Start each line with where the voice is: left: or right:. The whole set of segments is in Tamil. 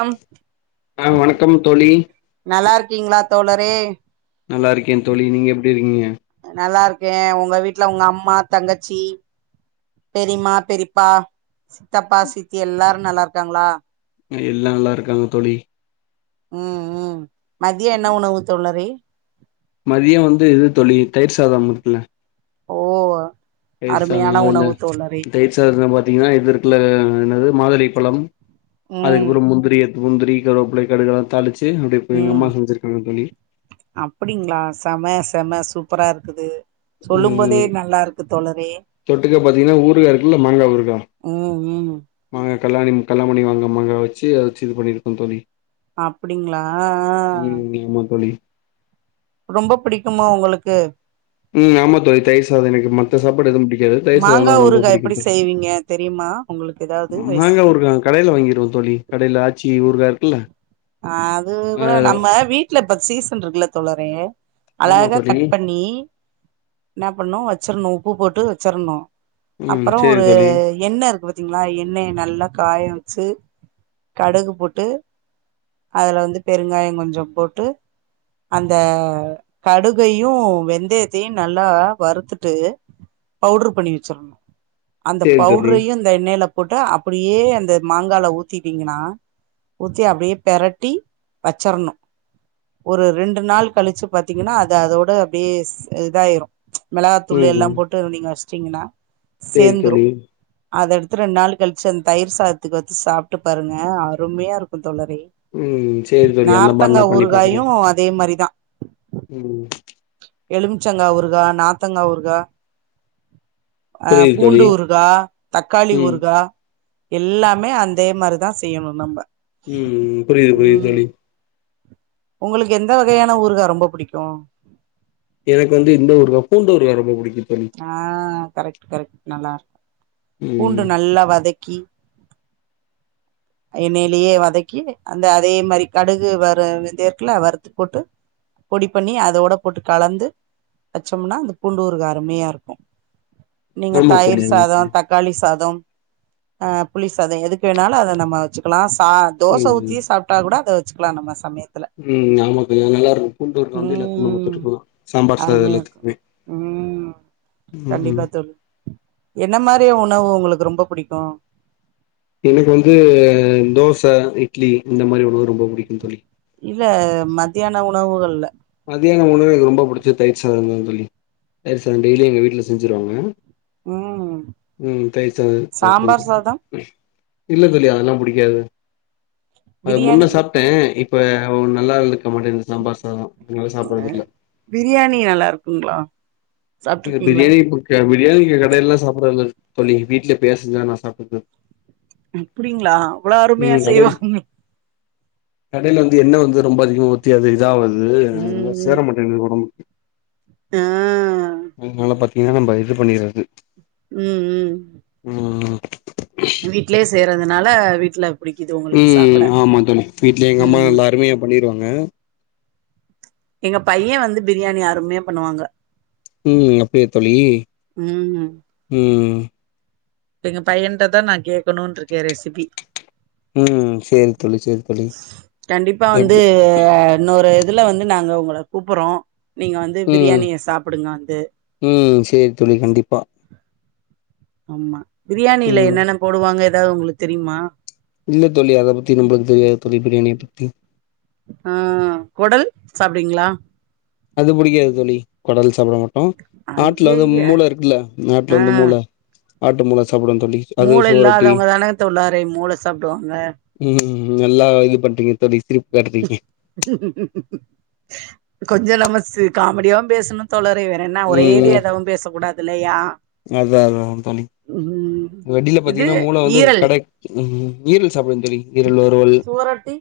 right: அம்
left: ஆ வணக்கம் தோழி
right: நல்லா இருக்கீங்களா தோழரே
left: நல்லா இருக்கே தோழி நீங்க எப்டி இருக்கீங்க
right: நல்லா இருக்கே ஒங்க வீட்ல ஒங்க அம்மா தங்கச்சி பெரிம்மா பெரிப்பா சித்தப்பா சித்தி எல்லாரு நல்லா இருக்காங்களா
left: ஆ எல்லா நல்லா இருக்காங்க தோழி
right: ம் ம் மதியோ என்ன உணவு தோழரே
left: மதியோ வந்து இது தோழி தயிர் சாதம் இருக்குல
right: ஓ
left: தயிர் சாதம்
right: அருமையான
left: அதுல
right: உணவு தோழரே
left: தயிர் சாதத்துல பாத்தீங்கன்னா இது இருக்குல என்னது மாதுளைப்பழம்
right: ம்
left: அதுக்கப்பறோ முந்திரி முந்திரி கருவேப்பில கடுகெல்லா தாளிச்சு அப்டி எங்க
right: ம்
left: அம்மா செஞ்சிருக்காங்க தோழி
right: அப்டிங்களா செம செம சூப்பரா இருக்குது சொல்லும் போதே
left: ம்
right: நல்லா இருக்கு தோழரே
left: தொட்டுக்க பாத்தீங்கன்னா ஊறுகா இருக்குல்ல மாங்கா ஊறுகா
right: ம் ம்
left: மாங்கா கல்லாணி கல்லாமணி மாங்கா மாங்கா வச்சு அத வச்சு இது பண்ணிருக்கோ தோழி
right: அப்டீங்களா அ அ
left: இன்னுமா தோழி
right: ரொம்ப பிடிக்குமோ உங்குளுக்கு
left: உம் ஆமா தோழி தயிர் சாதம் எனக்கு மத்த சாப்பாடு எதுவு புடிக்காது
right: மாங்கா ஊருகா எப்டி செய்வீங்க தெரியுமா உங்குளுக்கு எதாவது ரெசிபி
left: கடையில வாங்கிருவோ தோழி கடையில ஆச்சி ஊருகா இருக்குல்ல
right: ஆ அது கூட
left: அதுல
right: நம்ம வீட்ல இப்ப சீசன் இருக்குல்ல தோழரே
left: ஆமா
right: அழகா
left: தோழி
right: கட் பண்ணி என்னா பண்ணோ வெச்சிறணோ உப்பு போட்டு வெச்சிறணோ
left: ம்
right: அப்பறோ
left: சேரி
right: ஒரு
left: தோழி
right: எண்ண இருக்கு பாத்தீங்களா எண்ணெய நல்லா காய வெச்சு கடுகு போட்டு அதுல வந்து பெருங்காயோ கொஞ்சோ போட்டு அந்த கடுகையு வெந்தயத்தையு நல்லா வறுத்துட்டு பவுடுரு பண்ணி வெச்சிருணு அந்த
left: சேரி தோழி
right: பவுடுரயு இந் த எண்ணைல போட்டு அப்டியே அந்த மாங்கால ஊத்திட்டீங்கன்னா ஊத்தி அப்டியே பெரட்டி வெச்சரணோ ஒரு ரெண்டு நாள் கழிச்சு பாத்தீங்கன்னா அது அதோட அப்டியே ஸ் இதாயிரோ மெளகா தூளு எல்லா
left: ம்
right: போட்டு நீங்க வெச்சுட்டீங்கன்னா
left: சேரி
right: சேந்துரோ
left: தோழி
right: அத எடுத்து ரெண்டு நாள் கழிச்சு அந்த தயிர் சாதத்துக்கு வெச்சு சாப்ட்டு பாருங்க அருமையா இருக்கோ தோழரே
left: ம் சேரி தோழி அந்த மாரி
right: நார்த்தங்கா
left: நா பண்ணி பாக்குறே
right: ஊறுகாயு அதே மாரிதா
left: ம்
right: எலுமிச்சங்கா ஊருகா நார்த்தங்கா ஊருகா அ
left: புரியுது தோழி
right: பூண்டு ஊறுகா தக்காளி
left: ம்
right: ஊறுகா எல்லாமே அதே மாரிதா செய்யணோ நம்ம
left: உம் புரியுது புரியுது
right: ம்
left: தோழி
right: உங்களுக்கு எந்த வகையான ஊறுகா ரொம்ப புடிக்கோ
left: எனக்கு வந்து இந்த ஊறுகா பூண்டு ஊறுகா‌ ரொம்ப புடிக்கோ தோழி
right: ஆ கரெக்ட் கரெக்ட் நல்லா இருக்கோ
left: ம்
right: பூண்ட நல்லா வதக்கி எண்ணையிலயே வதக்கி அந்த அதே மாரி கடுகு வறு இதேற்குல வறுத்து போட்டு பொடி பண்ணி அதோட போட்டு கலந்து வெச்சோம்னா அந்த பூண்டு ஊறுகா ‌‌அருமையா இருக்கோ நீங்க
left: ஆமா தோழி
right: தயிர்
left: ஆமா
right: சாதோ
left: தோழி
right: தக் காளி சாதம் ஆ புளி சாதம் எதுக்கு வேணாலு அத நம்ம வெச்சிக்கலா சா தோச
left: ம்
right: ஊத்தியே சாப்ட்டாலோ கூட அத வெச்சுக்கலா நம்ம சமயத்
left: ம் ஆமா தோழி நல்லா இருக்கோ பூண்டு ஊறுகா வந்து எல்லா
right: ம்
left: சாப்பாட்டுக்குமே இருக்கோ சாம்பார் சாதோ
right: அருமையா இருக்கும்
left: எல்லாத்துக்குமே
right: ம்
left: ம்
right: கண்டிப்பா
left: ம்
right: தோழி என்ன மாரிய உணவு உங்குளுக்கு ரொம்ப புடிக்கோ
left: எனக்கு வந்து தோச இட்லி இந்த மாரி உணவு ரொம்ப பிடிக்கோ தோழி
right: இல்ல மத்தியானோ உணவுகள்ல
left: மத்தியானோ உணவுல ரொம்ப பிடிச்சது தயிர் சாதம்தா தோழி தயிர் சாதம் டெய்லி எங்க வீட்ல செஞ்சிருவாங்க
right: ம்
left: ம் தயிர் சாதம் சாப்ட்றுவ
right: சாம்பார் சாதம்
left: தோழி இல்ல தோழி அதெல்லா பிடிக்காது அது முன்ன
right: பிரியாணி
left: சாப் ட்டே இப்ப ஒரு நல்லா இருக்க மாட்டேங்குது சாம்பார் சாதோ அதனால சாப்புடறது இல்ல
right: பிரியாணி நல்லா இருக்குங்களா சாப்ட்ருக்கீங்களா
left: பிரியாணி இப்ப பிரியாணி கடைலல்லா சாப்பிடறதுல்ல தோழி வீட்ல எப்பையா செஞ்சா நா சாப்டுப்பே
right: அப்டிங்களா அவ்ளோ அருமையா
left: ம் கடைல
right: செய்வாங்க
left: கடைல வந்து எண்ணெய் வந்து ரொம்ப அதிகமா ஊத்தி அது இதாவுது அதனால
right: ம்
left: சேர
right: ம்
left: மாட்டேங்குது ஒடம்புக்கு
right: ஆ
left: அதுனால பாத்தீங்கன்னா நம்ம இது பண்ணிறது
right: ம் ம்
left: ம் ம்
right: வீட்லே செய்றதுனால வீட்ல புடிக்குது உங்களுக்கு
left: ம் ம்
right: சாப்ட
left: ஆமா தோழி வீட்லே எங்க அம்மா
right: ம்
left: நல்லா அருமையா பண்ணிருவாங்க
right: எங்க பையன் வந்து பிரியாணி அருமையா பண்ணுவாங்க
left: ம் அப்டியா தோழி
right: ம்
left: ம்
right: இப்ப எங்க பையன்ட்ட தா நா கேட்கணுன் இருக்கே ரெசிபி
left: ம் சேரி தோழி சேரி தோழி
right: கண்டிப்பா வந்து
left: எப்டி
right: இன்னொரு இதுல வந்து நாங்க உங்கள கூப்பிறோ நீங்க வந்து
left: ம்
right: பிரியாணிய சாப்பிடுங்க வந்து
left: ம் சேரி தோழி கண்டிப்பா
right: ஆமா பிரியாணியில
left: ம்
right: என்னென்ன போடுவாங்க எதாவது உங்களுக்கு தெரியுமா
left: இல்ல தோழி அதை பத்தி நம்மளுக்கு தெரியாது தோழி பிரியாணிய பத்தி
right: ஆ கொடல் சாப்புடுவிங்களா
left: அது பிடிக்காது தோழி குடல் சாப்பிட மாட்டோ ஆட்டுல வந்து
right: ஐய்யய்ய
left: மூளை இருக்குல்ல ஆட்டுல
right: ஆ
left: வந்து மூளை ஆட்டு மூளை சாப்புடுவே தோழி
right: மூளை
left: சுவரொட்டி
right: இல்லாதவங்க தானே தோழரே மூளை சாப்டுவாங்க
left: ம் நல்லா இது பண்றீங்க தோழி சிரிப்பு காட்டுறீங்க
right: கொஞ்ச நம்ம ஸ் காமெடியாவு பேசணும் தோழரே வே என்ன
left: ம் ம்
right: ஒரேடியதாவு பேச கூடாது இல்லையா
left: அதா அதான் தோழி
right: ம்
left: [unintelligible]
right: இது
left: பாத்தீங்கன்னா மூளை வந்து
right: ஈரல்
left: கடை ஈரல் சாப்பிடுவே தோழி ஈரல் வருவல்
right: ரொட்டி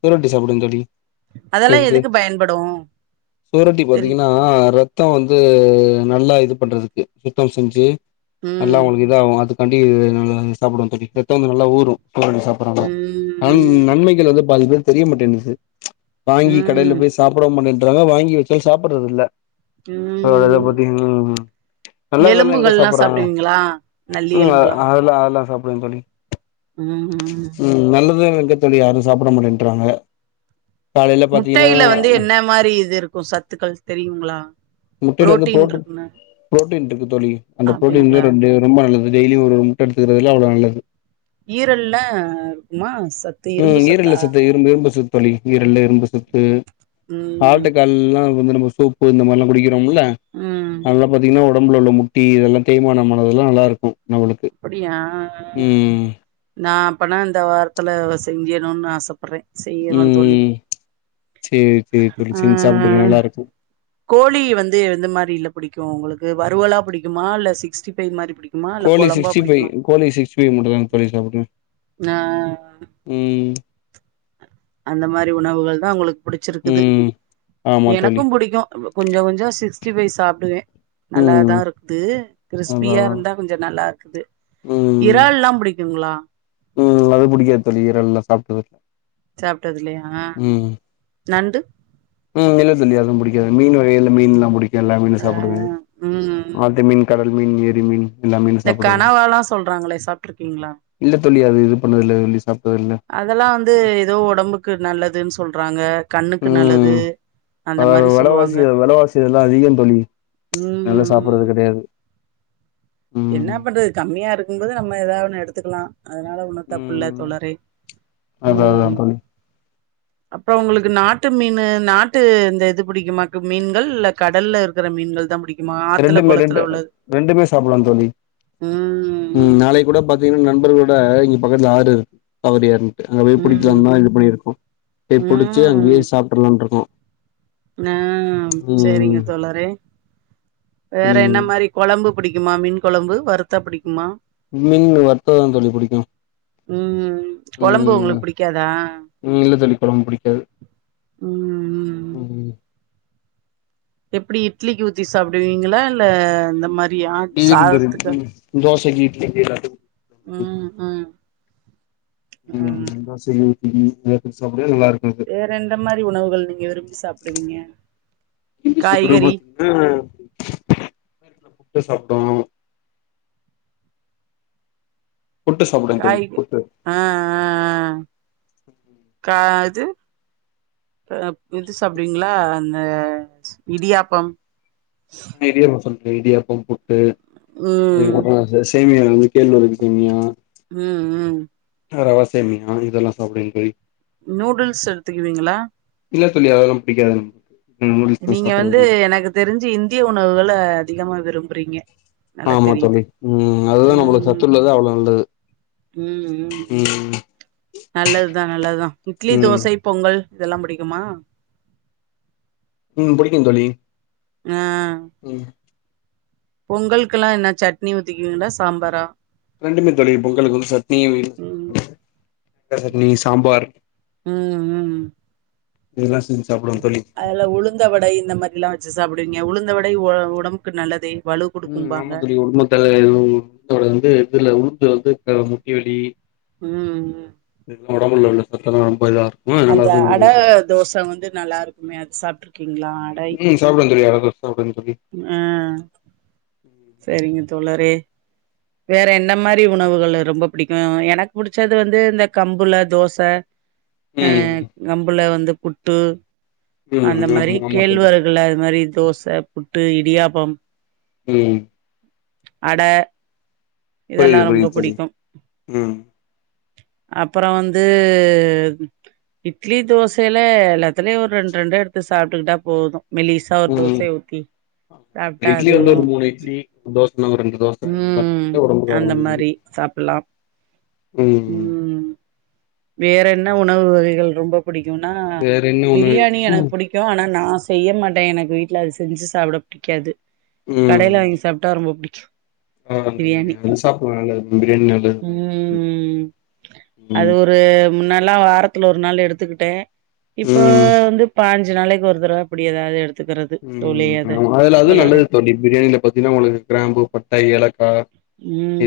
left: சுவரொட்டி சாப்பிடுவன் தோழி [unintelligible]
right: எதுக்கு பயன்படு
left: சுவரொட்டி
right: தெரி
left: பாத்தீங்கன்னா ஆ ரத்தம் வந்து நல்லா இது பண்றதுக்கு சுத்தம் செஞ்சி நல்லா
right: ம்
left: உங்களுக்கு இதாகு அதுக்காண்டி சாப்பிடுவே தோழி ரத்தம் வந்து நல்லா ஊரும் சுவரொட்டி சாப் பறனால ஆனா
right: ம்
left: நன்மைகள் வந்து பாதி பேருக்கு தெரிய மாட்டேங்குது வாங்கி கடையில
right: ம்
left: போய் சாப்பிட மாட்டேன்றாங்க வாங்கி வச்சாலு சாப்பிடுறது இல்ல வர வர
right: ம்
left: பாத்தீங்கனா நல்லாதெல்லா எங்க
right: எலும்புகள்லா
left: சாப்பிறாங்க
right: சாப்டுவீங்களா நல்லி
left: ம்
right: எலும்புலா
left: அதெல்லா அதெல்லா சாப்பிடுவன் தோழி
right: ம் ம்
left: ம் நல்லதுலா எங்க தோழி யாரும் சாப்பிட மாட்டேன்றாங்க காலையில பாத்தீங்கன்னா
right: முட்டையில வந்து என்ன மாரி இது இருக்கும் சத்துக்கள் தெரியுங்களா
left: முட்டைய்ல வந்து
right: புரோட்டீன்
left: புரோ
right: இருக்குன்னு
left: புரோட்டீன் இருக்கு தோழி அந்த புரோட்டீன்ல
right: அப்டிங்களா
left: ரெண்டு ரொம்ப நல்லது டெய்லியு ஒரு முட்ட எடுத்துக்றதுல அவ்ளோ நல்லது
right: ஈரல்ல இருக்குமா சத்து இரும்பு
left: ம் ஈரல்ல
right: சத்தா
left: சத்து இரும்பு இரும்பு சத் து தோழி ஈரல்ல இரும்பு சத்து
right: ம்
left: ஆட்டுக்கால்லா வந்து நம்ம சூப்பு இந்த மார்லா குடிக் றோலாம்ல
right: ம்
left: நல்ல பாத்தீங்ன்னா ஒடம்புல்ல உள்ள முட்டி இதெல்லா தேய்மானமானதெல்லா நல்லா இருக்கும் அவளுக்கு
right: அப்படியா
left: ம்
right: நா அப்பனா இந்த வாரத்ல செஞ்சிர்ணுனு ஆசப்பட்றே செய்யணு தோழி
left: ம் சேரி சேரி தோழி
right: ஆ
left: செஞ்சி சாப்ட்டுக்க நல்லாருக்கு
right: கோழி வந்து எந்த மாரில்ல புடிக்கு உங்ளுக்கு வருவலா புடிக்குமா இல்ல சிக்ஸ்டி ஃபைவ் மாரி புடிக்குமா இல்ல
left: கோழி
right: கொழம்பா
left: சிக்ஸ்டி ஃபைவ்
right: புடிக்குமா
left: கோழி சிக்ஸ்டி ஃபைவ் மட்டுதாங் தோழி சாப்டுவே
right: ஆ
left: ம்
right: அந்த மாரி உணவுகள் தா உங்களுக்கு புடிச்சிருக்குது
left: ம் ஆமா தோழி
right: எனக்கு புடிக்கு கொஞ்ச கொஞ்சோ சிக்ஸ்டி ஃபை சாப்ட்டுவே
left: ம்
right: நல்லாதா இருக்குது
left: அதா
right: க்ரிஸ்பியா
left: அதா
right: இருந்தா கொஞ்ச நல்லா இருக்குது
left: ம்
right: இறால்லா புடிக்குங்களா
left: ம் அது புடிக்காத் தோழி இறால்லா சாப்ட்டது இல்ல
right: சாப்டது இல்லையா
left: ம்
right: நண்டு
left: ம் இல்ல தோழி அது புடிக்காது மீன் வகையெல்லா மீன்லா புடிக்கு எல்லா மீனு
right: ஆ
left: சாப்டுவே
right: ம்
left: ஆத்து மீன் கடல் ல் மீன் ஏரி மீன் எல்லா மீன்
right: இந்த
left: சாப்புடுறது
right: கனவாலா சொல்றாங்ளே சாப்ட்ருக்கீங்ளா
left: இல்ல தோழி அது இது பண்ணத் இல்ல தோழி சாப்ட்டத்தில்ல
right: அதெல்லா வந்து எதோ ஒடம்புக்கு நல்லதுன் சொல்றாங்க கண்ணுக்கு நல்லது அந்த
left: அ
right: மாரி சொல்லுவாங்க
left: வெலவாசி வெலவாசி இதெல்லா அதிகந்தோழி அதனால
right: ம்
left: சாப்பட்றது கெடயாது
right: என்னா பண்றத் கம்மியாருக்கும்போது நம்ம எதாவ் ஒண்ணு எடுத்துக்லா அதனால ஒன்னு தப்பில்ல
left: ம்
right: தோழரே
left: அதா அதா
right: ம்
left: தோழி
right: அப்றோ உங்ளுக் நாட்டு மீனு நாட்டு இந்த இது புடிக்குமாக்கு மீன்கள் இல்ல கடல்ல இருக்ற மீன்கள் தா புடிக்
left: ரெண்டுமே ரெண்டு ரெண்டுமே சாப்புல்லாந் தோழி
right: ம்
left: ம் நாளைக் கூட பாத்தீங்ன்னா நண்பர்ளோட இங்க பக்கத்ல ஆறு தவறி [unintelligible] அங்க போய் புடிக்கலாம்
right: ம்
left: தான் இது பண்ணிருக்கோம் போய்
right: ம்
left: புடிச்சி அங்யே
right: ம்
left: சாப்ட்டுலான்ருக்கோ
right: ஆ செரிங்க தோழரே வேற என்ன
left: ம்
right: மாரி கொலம்பு புடிக்குமா மீன் கொலம்பு வருத்தா புடிக்குமா
left: மீன் வருத்த தா தோழி புடிக்கு
right: ம் ம் கொலம்பு உங்ளுக்
left: ம்
right: புடிக்காதா
left: ம் இல்ல தோழி கொழம்பு புடிக்காது
right: ம் ம் எப்டி இட்லிக் ஊத்தி சாப்டுவீங்ளா இல்ல இந்த மாரி ஆட் சாதத்துக்கா
left: தோசக்கி இட்லிக்கி எல்லாத்க்கு
right: ம் ம்
left: ம் தோசக்கி இட்லிக் இடியாப்பத்துக் சாப்ட நல்லாருக்கு இது
right: வேற எந்த மாரி உணவுகள் நீங்க விரும்பி சாப்டுவீங்க
left: விரும்பி சாப்டறத்
right: காய்கறி
left: பாத்தீங்ன்னா [inaudible] புட்டு சாப்டுவோ புட்டு சாப்டுவே தோழி
right: காய்க
left: புட்டு
right: ஆ ஆ‌ ஆ கா இது இப் இது சாப்டுவிங்ளா அந்த இடியாப்பம்
left: இடியாப்ப சொல் [unintelligible] இடியாப்பம் புட்டு
right: ம்
left: அதுக்கப்றோ [unintelligible] சேமியால வந்து கேழ்வரகு சேமியா
right: ம் ம்
left: ரவசேமியா இதெல்லா சாப்டுவேங் தோழி
right: நூடுல்ஸ் எடுத்துக்குவீங்ளா
left: இல்ல தோழி அதெல்லா பிடிக்காது எனக்கு ம் நூடுல்ஸ்லா
right: நீங்க வந்து
left: சாப்பட்றதில்ல
right: எனக்கு தெரிஞ்சு இந்திய உணவுகள அதிகமா விரும்புறீங்க நல்லா
left: ஆமா
right: தெரியுது
left: தோழி ம் அதுதா நம்மளுக்கு
right: ம்
left: சத்துள்ளது அவ்ளோ நல்லது
right: ம் ம் நல்லதுதா நல்லதா இட்லி
left: ம்
right: தோச பொங்கல் இதெல்லா புடிக்குமா
left: ம் புடிக்கு தோழி
right: ஆ
left: ம்
right: பொங்கலுக்கெல்லா என்ன சட்னி ஊத்திக்கிவீங்ளா சாம்பாரா
left: இரண்டுமே தோழி பொங்கலுக்கு வந்து சட்னியு வேணு
right: ம்
left: தேங்கா சட்னி சாம்பார்
right: ம் ம்
left: இதெல்லா செஞ்
right: அதல உளுந்த வடை இந்த மாரி லா வச்சு சாப்டுவீங்க உளுந்த வடை ஒ ஒடம்புக் நல்லதே வலு
left: ம்
right: குடுக்கும்பாங்க
left: ஆமா தோழி உடும்மத்தல உளுந்த வட வந்து இதுல உளுந்து வந்து முட்டி வலி
right: ம்
left: நம்ம உடம்புல்ல உள்ள சத்தெல்லா ரொம்ப இதா அதனால
right: அந்த
left: அது
right: அட
left: நல்லது
right: தோச வந்து நல்லாருக்மே அது சாப்ட்ருக்கீங்ளா அட
left: ம் சாப்டுவே தோழி அட தோச சாப்டுவே தோழி
right: ஆ செரிங்க தோழரே வேற என்ன மாரி உணவுகள் ரொம்ப புடிக்கு எனக்கு புடிச்சது வந்து இந்த கம்புல தோச
left: [inaudible]
right: ஹ கம்புல வந்து புட்டு அந்த
left: ம்
right: மாரி
left: ஆமா ஆமா தோழி
right: கேழ்வரகு ல அது மாரி தோச புட்டு இடியாப்பம்
left: ம்
right: அட இதெல்லா
left: புரியுது
right: ரொம்ப
left: புரியுது தோழி
right: புடிக்கும்
left: ம்
right: அப்பற வந்து இட்லி தோசையில எல்லாத்துலயு ஒரு ரெண்டு ரெண்ட எடுத்து சாப்ட்டுக்கிட்டா போது மெலிச ச தோச
left: ம்
right: ஊத்தி சாப்ட்டா
left: இட்லி வந்து
right: அதுவு
left: ஒரு இட்லி தோசனா ஒரு ரெண்டு தோச
right: ம்
left: [unintelligible] ஒடம்புக்கு அவ்ளோ
right: அந்த
left: நல்லது
right: மாரி சாப்புட்லா
left: ம்
right: வேற என்ன உணவு வகைகள் ரொம்ப புடிக்குனா
left: வேற என்ன ஒண்ணு
right: பிரியாணி
left: இருக்குன்னா
right: எனக்கு புடிக்கு ஆனா நா செய்ய மாட்டே எனக்கு வீட்டுல அது செஞ்சு சாப்ட புடிக்காது
left: ம்
right: கடையில வாங்கி சாப் ட்டா ரொம்ப புடிக்கு
left: ஆ அந்த [unintelligible] அது சாப்டுவே நல்லது பிரியாணி நல்லதுதா
right: ம் அது
left: ம்
right: ஒரு முன்னால்லா வாரத்து ஒரு நாள் எடுத்துக்கிட்டே இப்ப
left: ம்
right: வந்து பாஞ் சு நாளைக்கி ஒரு தரவ இப்டி ஏதாவது எடுத்
left: ம் அதுல அது நல்லது தோழி பிரியாணில பாத்தீங்கன்னா உங்களுக்கு கிராம்பு பட்டை ஏலக்கா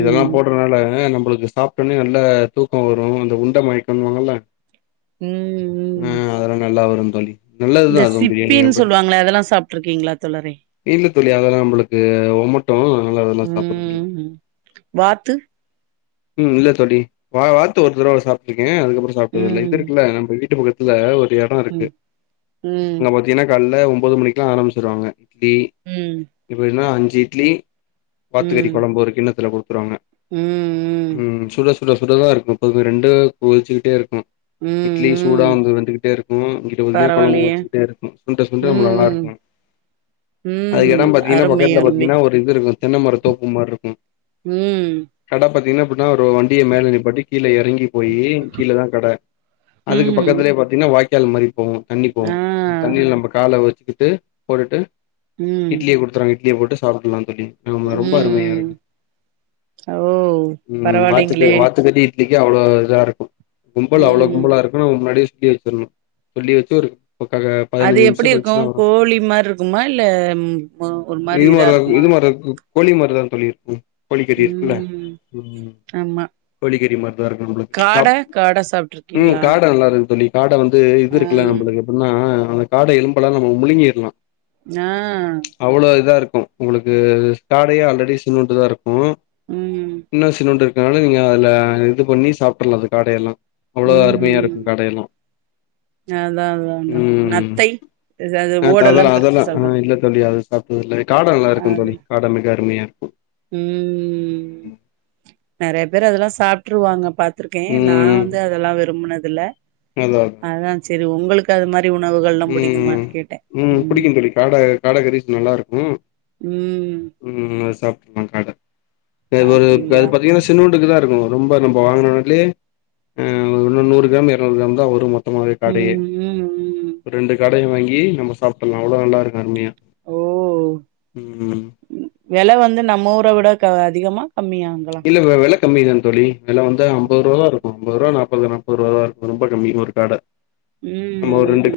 left: இதெல்லாம் போடுறனால நம்மளுக்கு சாப்ட்டோனே நல்ல தூக்கோ வரு அந்த உண்ட மயக்கனுவாங்கல
right: ம்
left: ம் அதெல்லா நல்லா வரு தோழி நல்லதுதா
right: இந்த
left: அதுவு பிரியாணி
right: சிப்பின்
left: நம்ம-
right: சொல்லுவாங்ளே அதெல்லா சாப்ட்ருக்கிங்ளா தோழரே?
left: இல்ல தோழி அதெல்லா நம்பளக்கு ஒமட்டு அதனால அதெல்லா சாப்பட்றது இல்ல.
right: ம் வாத்து
left: ம் இல்ல தோழி வா வாத்து ஒரு தடவ சாப்ட்ருக்கே அதுக்கப்பறோ சாப்டது இல்ல இது
right: ம்
left: இருக்குல்ல நம்ம வீட்டு பக்க த்ல ஒரு எடோ இருக்கு
right: ம் ம்
left: அங்க பாத்திங்கனா கால்ல ஒம்போது மணிக்குலா ஆரமிச்சிருவாங்க இட்லி
right: ம்.
left: இப்போ இதுனா அஞ்சு இட்லி வாத்துக்கறி
right: ம்
left: கொழம்பு ஒரு கிண்ணத்துல குடுத்துருவாங்க.
right: ம்
left: ம் சுட சுட சுடதா இருக்கு எப்போதுமே ரெண்டு கொதிச்சுக்கிட்டேருக்கு.
right: ம்
left: இட்லி சூடா
right: ம்
left: வந்து வெந்துகிட்டே இருக்கு இங்கிட்டு உறுதியா கொழம்பு
right: பரவாயில்லையே
left: கொதிச்சுக்கிட்டே இருக்கு சுண்ட சுண்ட ம்ப நல்லாருக்கு. ம் அ
right: ம்
left: எடம் பாத்தீங்கன்னா
right: அருமை
left: பக்கத்ல
right: அருமை
left: பாத்தீங்கன்னா ஒரு இது இருக்கு தென்னமர தோப்பு மார்ருக்கு.
right: ம்.
left: பாத்தீங்னா இப்பு னா ஒரு வ வண்டிய மேல நிப்பாட்டி கீழ எறங்கி போயி கீழதா கட அதுக்கு
right: ம்
left: பக்கத்திலயே பா சின்ன வாய்க்கால் மாரி போவு தண்ணி போவு
right: ஆ
left: அந்த தண்ணில நம்ப கால வெச்சுகிட்டு போட்டுட்டு
right: ம்
left: இட்லிய குடுத்துறாங்க இட்லிய போட்டு சாப்பட்லா தோழி நாம ரொம்ப அருமையாருக்கு.
right: அ ஓ.
left: ம் வாத்துக்க
right: பரவாயில்லைங்களே
left: வாத்துக்கறி இட்லிக்கு அவ்ளோ இதா இருக்கு கும்பல் அவ்ளோ
right: ம்
left: கும்பலாரு ஆனா நாம முன்னாடியே சொல்லி வெச்சிர்ணு சொல்லி வெச்சு ஒரு புக்ககப்
right: அது எப்பிடி இருக்கு கோழி மார்ருக்குமா இல்ல ம் அ ஒரும்
left: இது மாராக்கு இது மாரக்குக் கோழி மாரிதாங் தோழி இருக்கு கோழிக்கறி இருக்குல்ல
right: ம்
left: ம்
right: ஆமா
left: கோழிக்கறி மார்தாருக்கு நம்புளுக்
right: காட
left: சாப்
right: காட
left: ம்
right: சாப்ட்ருக்கீங்களா
left: காட நல்லாருக்கு தோழி காட வந்து இது
right: ஆ
left: இருக்குல்ல நம்புளுக்கு எப்பிட்னா அ அந்த காட எலும்பெல்லா நம்ம முழுங்கிர்லா.
right: அ
left: அவ்ளோ இதா இருக்கு உங்குளுக்கு ஸ்டாடையே ஆல்ரெடி சின்னூண்டுதா இருக்கு.
right: ம்.
left: இன்னு சின்னூண்டு இருக்கற்னால நீங்க அதுல இது பண்ணி சாப்ட்றலா அது காடையெல்லா. அவ்ளோ
right: ம் ம்
left: அருமையாருக்கு காடையெல்லா.
right: அதா அதா அதா
left: ம்
right: நத்தை இது அது
left: ஆ
right: ஓடெல்லா
left: அதெல்லா
right: பிரிச்சு
left: அதெல்லா ஆ
right: சாப்டுவா
left: இல்ல தோழி அது சாப்ட்டதில்ல காட நல்லாருக்கு தோழி காட மிக அருமையா இருக்கு.
right: ம் நெறையா பேர் அதல்லா சாப்ட்ருவாங்க பாத்துருக்கே நா
left: ம்
right: வந் து அதெல்லா விரும்புனதில்ல.
left: அதா
right: அதா செரி உங்குளுக்கு அது மார் ரி உணவுகள்லா
left: ம்
right: புடிக்குமானு கேட்டே ம்.
left: புடிக்கு தோழி காட காட கறி நல்லா இருக்கு
right: ம்.
left: ம் அது சாப்ட்றலா காட ப்ப அது ஒரு இப்ப அது
right: அப்டிங்களா
left: பாத்தீங்கன்னா ஸ் சின்னூண்டுக்குதா இருக்கு ரொம்ப நம்ப வாங்கின [unintelligible] அ இன்னு நூறு கிராம் இரநூறு கிராம் தா வரு மொத் தமாவே காடையே.
right: ம் ம் ம்
left: ஒ ரெண்டு காடையு வாங்கி நம்ம சாப்ட்றலா அவ்ளோ நல்லாருக்கு அருமையா
right: ஓ
left: ம்.
right: வெல வந்து நம்ம ஊர விட க அதிகமா கம்மியா அங்கள்
left: இல்ல வெ வெல கம்மிதா தோழி வெல வந்து அம்பது ரூவாதா இருக்கு அம்பது ரூவா நாப்பது நாப்பது ரூவாதாருக்கு ரொம்ப கம்மி ஒரு காட. [inaudible]
right: ம்.
left: மோ ரெண்டு
right: ம்